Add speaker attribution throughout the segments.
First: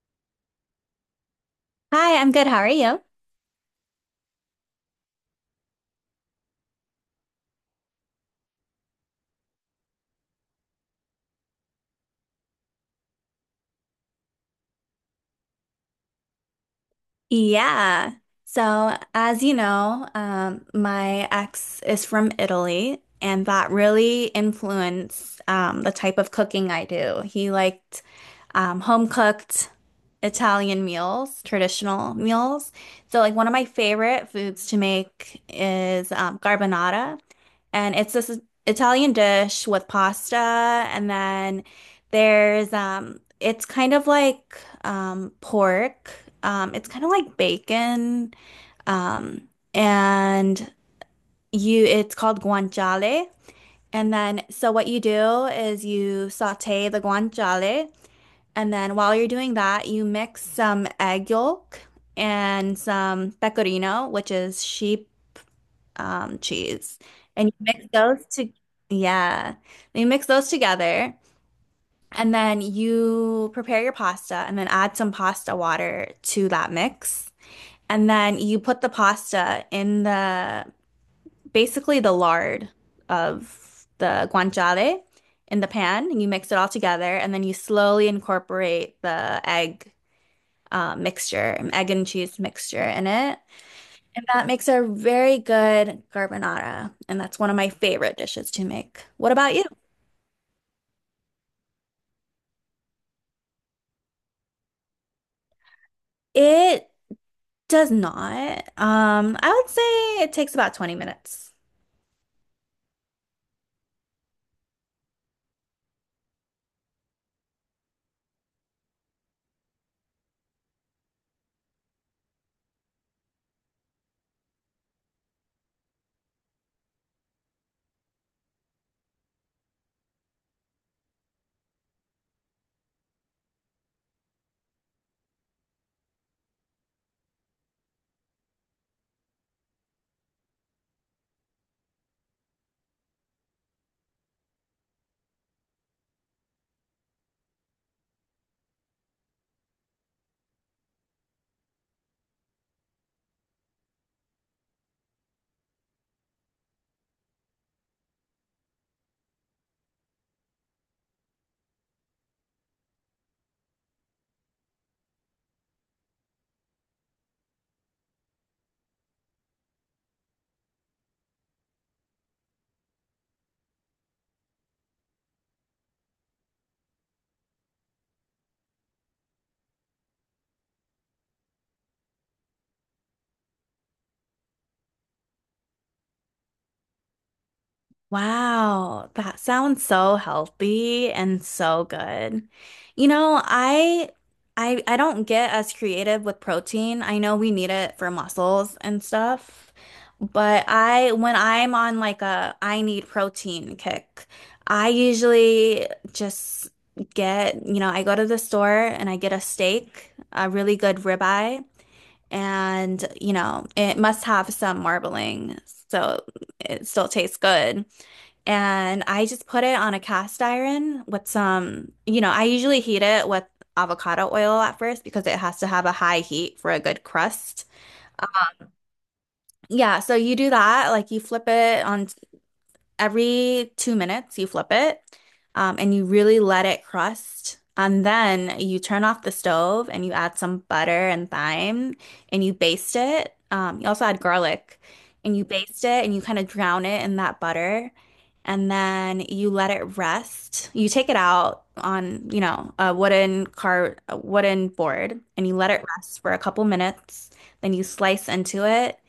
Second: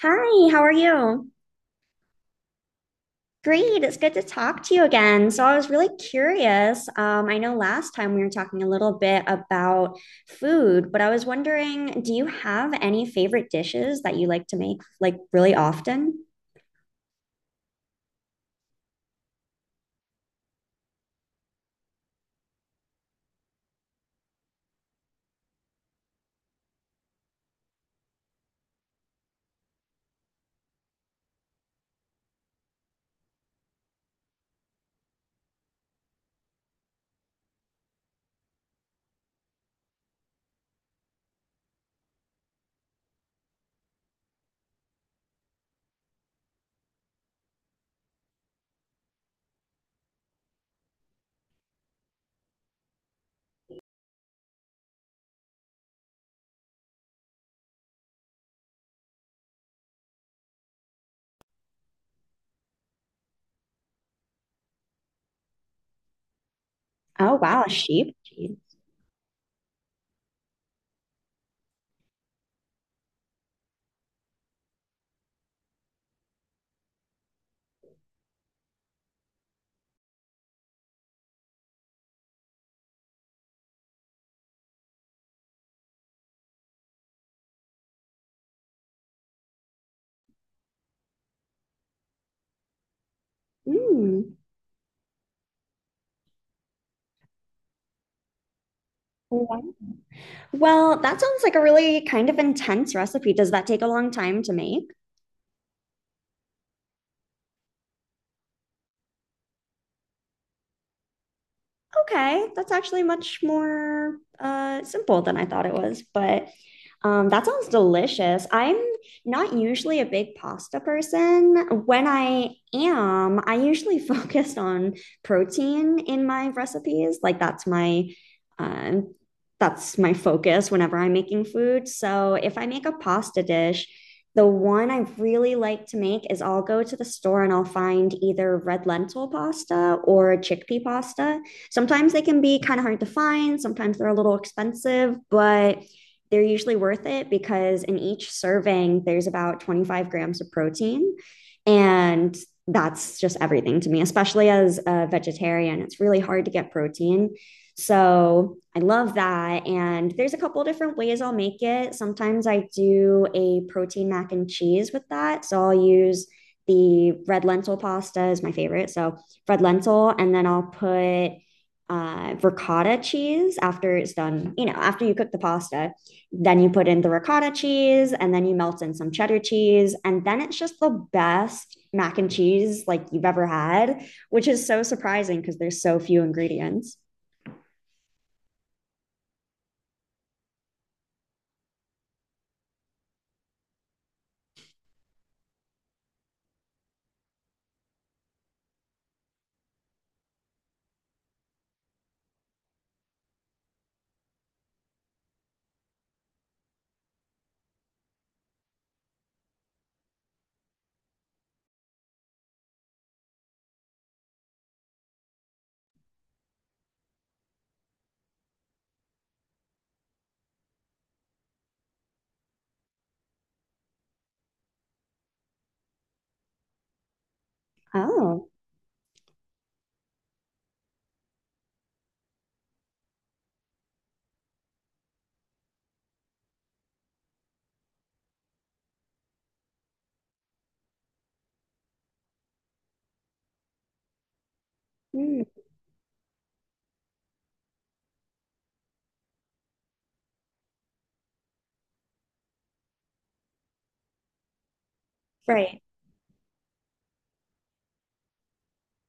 Speaker 1: Hi, how are you?
Speaker 2: Hi, I'm good. How are you?
Speaker 1: Great, it's good to talk to you again. So, I was really curious. I know last time we were talking a little bit about food, but I was wondering, do you have any favorite dishes that you like to make like really often?
Speaker 2: Yeah. So, as you know, my ex is from Italy, and that really influenced the type of cooking I do. He liked home cooked. Italian meals, traditional meals. So like one of my favorite foods to make is carbonara, and it's this Italian dish with pasta, and then there's it's kind of like pork. It's kind of like bacon, um, and you. It's called guanciale. And then, so what you do is you saute the guanciale. And then while you're doing that, you mix some egg yolk and some pecorino, which is sheep cheese.
Speaker 1: Oh,
Speaker 2: And you
Speaker 1: wow, a
Speaker 2: mix
Speaker 1: sheep.
Speaker 2: those to, yeah, you mix those together. And then you prepare your pasta and then add some pasta water to that mix. And then you put the pasta in the basically the lard of the guanciale in the pan, and you mix it all together, and then you slowly incorporate the egg egg and cheese mixture in it. And
Speaker 1: Mm.
Speaker 2: that makes a very good carbonara, and that's one of my favorite dishes to make. What about
Speaker 1: Wow.
Speaker 2: you?
Speaker 1: Well, that sounds like a really kind of intense recipe. Does that take a long time to make?
Speaker 2: It does not. I would say it takes about 20 minutes.
Speaker 1: Okay, that's actually much more simple than I thought it was. But that sounds delicious. I'm not usually a big pasta person. When I am, I usually focus on protein in my recipes. Like uh, that's my focus whenever I'm making food. So if I make a pasta dish, the one I really like to make is I'll go to the store and I'll find either red lentil pasta or chickpea pasta. Sometimes they can be kind of hard to find, sometimes they're a little expensive, but they're usually worth it because in each serving, there's about 25 grams of protein. And that's just everything to me, especially as a vegetarian. It's really hard to get protein. So I love that. And there's a couple of different ways I'll make it. Sometimes I do a protein mac and cheese with that. So I'll use the red lentil pasta is my favorite. So red lentil, and then I'll put ricotta cheese after it's done. You know, after you cook the pasta, then you put in the ricotta cheese and then you melt in some cheddar cheese. And then it's just the best mac and cheese like you've ever had, which is so surprising because there's so few ingredients.
Speaker 2: Wow, that sounds so healthy and so good. You know, I I don't get as creative with protein. I know we need it for muscles and stuff, but I when I'm on like a I need protein kick, I usually just get, you know, I go to the store and I get a steak, a really good ribeye, and you know it must have some marbling, so it still tastes good. And I just put it on a cast iron with some, you know, I usually heat it with avocado oil at first because it has to have a high heat for a good crust.
Speaker 1: Oh,
Speaker 2: Yeah, so you do that, like you flip it on every 2 minutes. You flip it and you really let it crust. And then you turn off the stove and you add some butter and thyme and you baste it. You also add garlic and you
Speaker 1: mm,
Speaker 2: baste it and you kind of drown it in that butter. And then you let it rest. You take it out on, you know, a wooden board and you let
Speaker 1: right.
Speaker 2: it rest for a couple minutes. Then you slice into it,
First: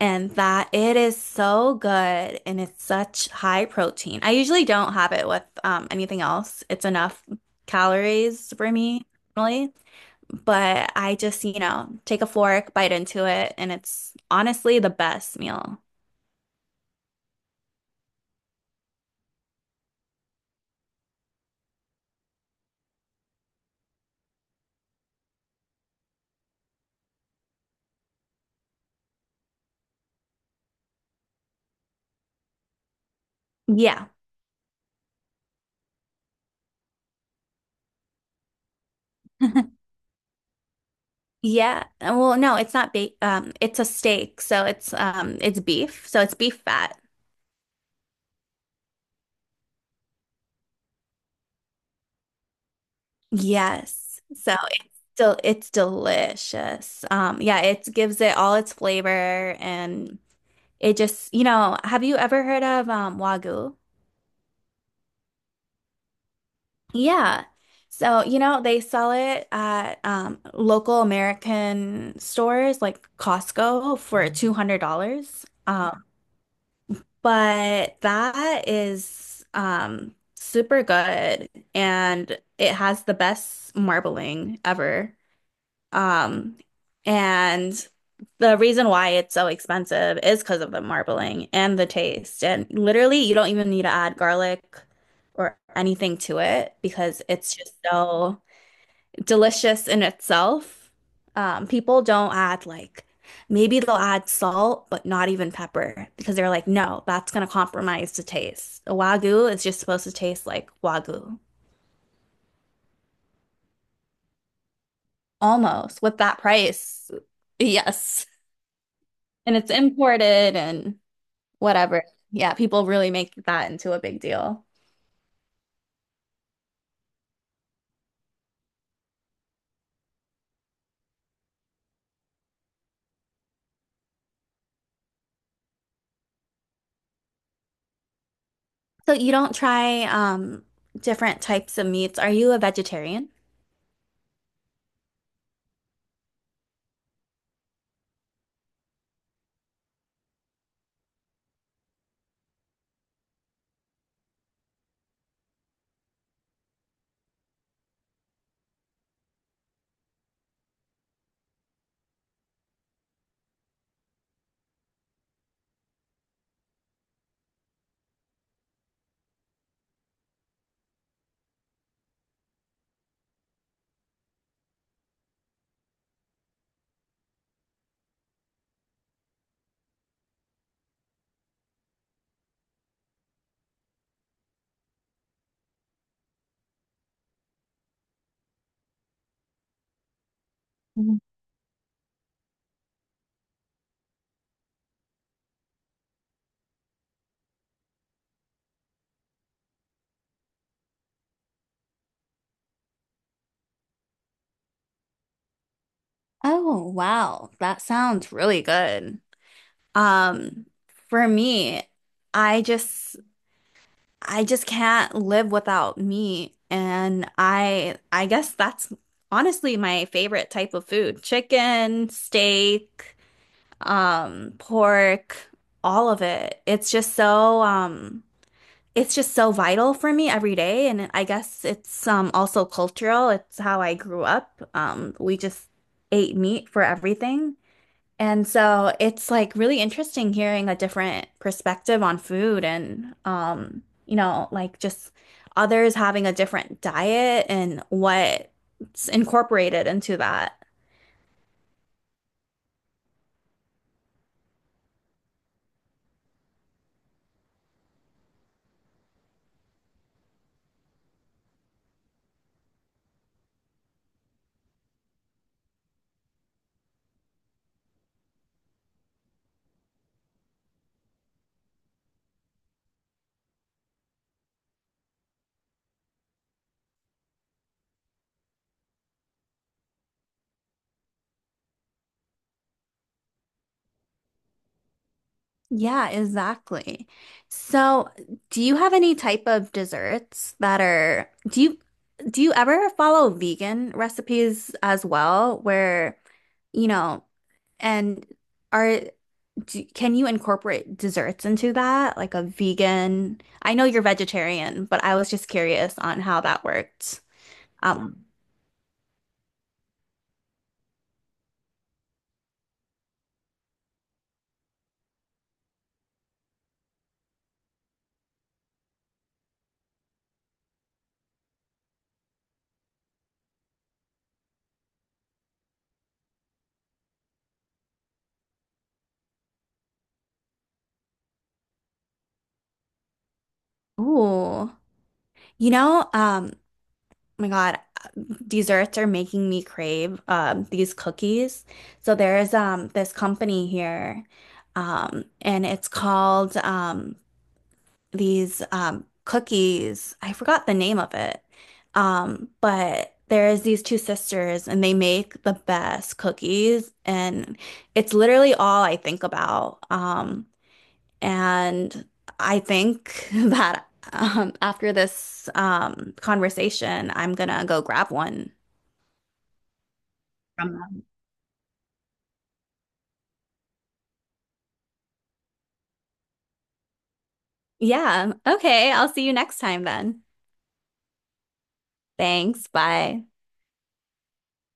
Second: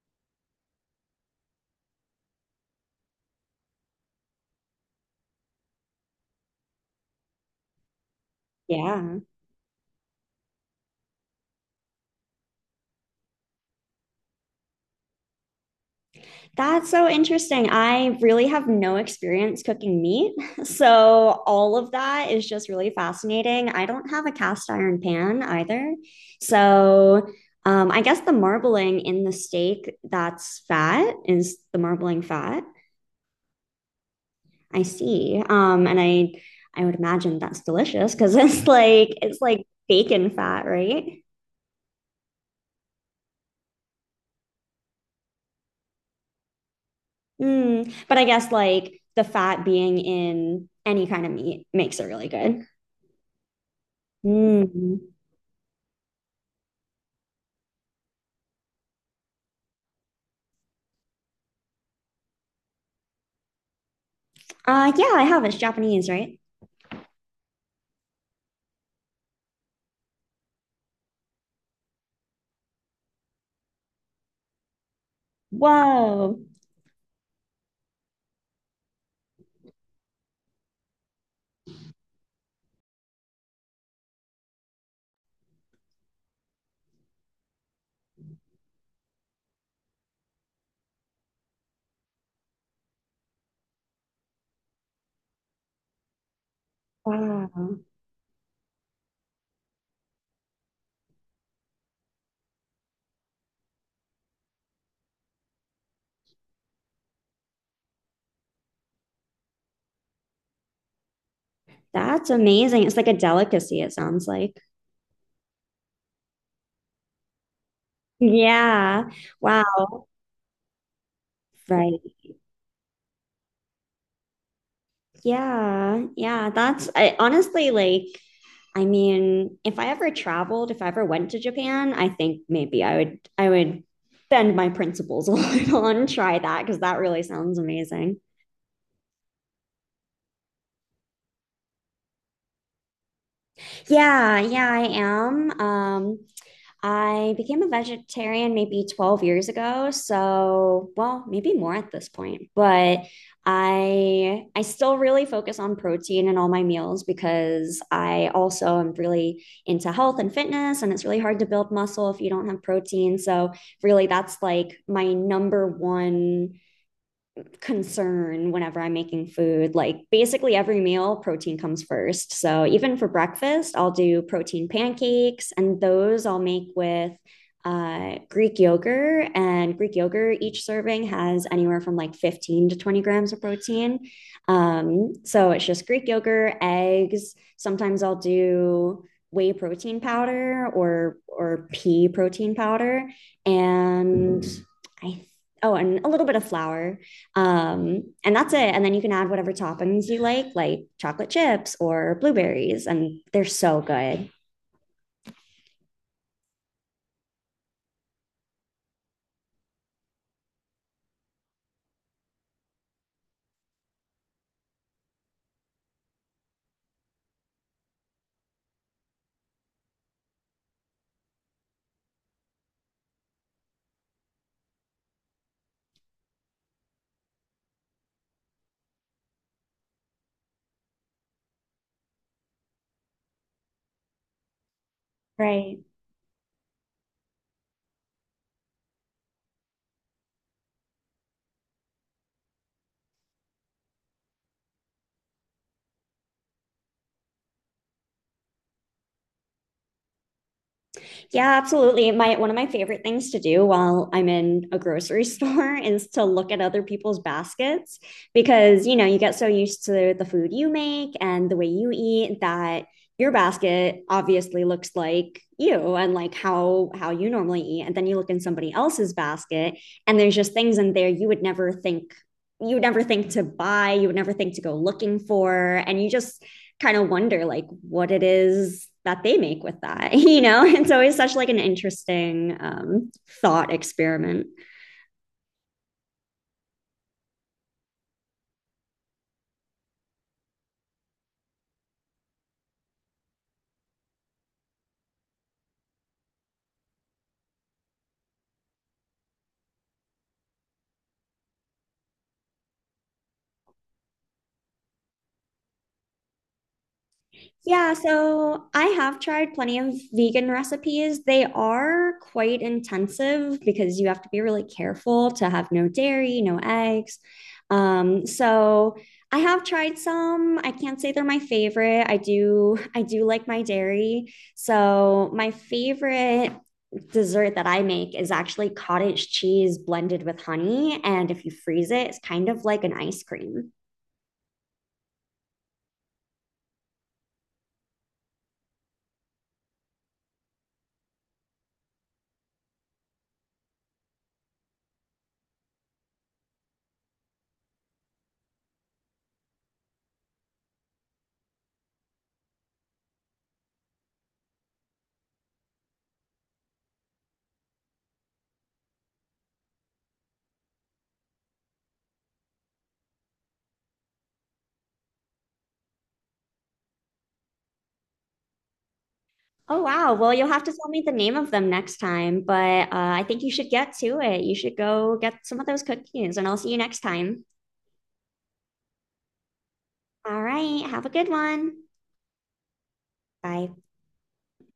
Speaker 2: and that it is so good, and it's such high protein. I usually don't have it with anything else. It's enough calories for me
Speaker 1: Yeah.
Speaker 2: normally, but I just, you know, take a fork, bite into it, and it's honestly the best meal.
Speaker 1: That's so interesting. I really have no experience cooking meat. So, all of that is just really fascinating. I don't have a cast iron pan either. So, I guess the marbling in the steak, that's fat, is the marbling fat.
Speaker 2: Yeah.
Speaker 1: I see. And I would imagine that's delicious because it's like it's like bacon fat, right?
Speaker 2: Yeah. Well, no, it's not ba it's a steak, so it's beef, so it's beef fat.
Speaker 1: Mm. But I guess like the fat being in any kind of meat makes it really good.
Speaker 2: Yes. So
Speaker 1: Mm.
Speaker 2: it's delicious. Yeah, it gives it all its flavor and it just, you know, have you ever heard of Wagyu?
Speaker 1: Yeah, I have. It's Japanese, right?
Speaker 2: Yeah. So, you know, they sell it at local American stores like Costco for $200.
Speaker 1: Whoa.
Speaker 2: But that is super good and it has the best marbling ever. Um, and the reason why it's so expensive is because of the marbling and the taste. And literally, you don't even need to add garlic or anything to it because it's just
Speaker 1: Wow.
Speaker 2: so delicious in itself. People don't add like maybe they'll add salt, but not even pepper because they're like, no, that's gonna compromise the taste. A wagyu is just supposed to taste like wagyu,
Speaker 1: That's amazing. It's like a delicacy, it sounds like.
Speaker 2: almost with that price. Yes.
Speaker 1: Yeah.
Speaker 2: And it's
Speaker 1: Wow.
Speaker 2: imported and whatever.
Speaker 1: Right.
Speaker 2: Yeah, people really make that into a big deal.
Speaker 1: Yeah. Yeah. That's, honestly, like, I mean, if I ever traveled, if I ever went to Japan, I think maybe I would bend my principles a little and try that because that really sounds amazing.
Speaker 2: So you don't try different types of meats. Are you a vegetarian?
Speaker 1: Yeah. Yeah, I am. I became a vegetarian maybe 12 years ago, so well, maybe more at this point. But I still really focus on protein in all my meals because I also am really into health and fitness and it's really hard to build muscle if you don't have protein. So really that's like my number one concern whenever I'm making food. Like basically every meal, protein comes first. So even for breakfast, I'll do protein pancakes, and those I'll make with Greek yogurt. And Greek yogurt, each serving has anywhere from like 15 to 20 grams of protein. So it's just Greek yogurt, eggs. Sometimes I'll do whey protein powder or pea protein powder and I, oh, and a little bit of flour, and that's it. And then you can add whatever toppings you like chocolate chips or blueberries, and they're so good.
Speaker 2: Oh, wow. That sounds really good. Um, for me, I just I just can't live without meat, and I guess that's honestly my favorite type of food. Chicken, steak, pork, all of it. It's just so vital for me every day. And I guess it's also cultural. It's how I grew up. We just
Speaker 1: Right.
Speaker 2: ate meat for everything. And so it's like really interesting hearing a different perspective on food, and you know, like just others having a different diet and what's incorporated into that.
Speaker 1: Yeah, absolutely. My one of my favorite things to do while I'm in a grocery store is to look at other people's baskets because, you know, you get so used to the food you make and the way you eat that your basket obviously looks like you and like how you normally eat and then you look in somebody else's basket and there's just things in there you would never think, you would never think to buy, you would never think to go looking for and you just kind of wonder like what it is that they make with that. You know, it's always such like an interesting thought experiment.
Speaker 2: Yeah, exactly. So, do you have any type of desserts that are do you ever follow vegan recipes as well where, you know, and are can you incorporate desserts into that like a vegan? I know you're vegetarian, but I was just curious on how that worked.
Speaker 1: Yeah,
Speaker 2: Um,
Speaker 1: so I have tried plenty of vegan recipes. They are quite intensive because you have to be really careful to have no dairy, no eggs. So I have tried some. I can't say they're my favorite. I do like my dairy. So my favorite dessert that I make is actually cottage cheese blended with honey, and if you freeze it, it's kind of like an ice cream.
Speaker 2: ooh. You know, oh my God, desserts are making me crave these cookies. So there's this company here, and it's called these cookies. I forgot the name of it. But there's these two sisters and they make the best cookies and it's literally all I think about. And I think that after this conversation, I'm gonna go grab one.
Speaker 1: Oh, wow. Well, you'll have to
Speaker 2: From-
Speaker 1: tell
Speaker 2: them.
Speaker 1: me the name of them next time, but I think you should get to it. You should go get some of those cookies, and I'll see you next time.
Speaker 2: Yeah. Okay. I'll see you next time then.
Speaker 1: All right. Have a good one.
Speaker 2: Thanks. Bye.
Speaker 1: Bye.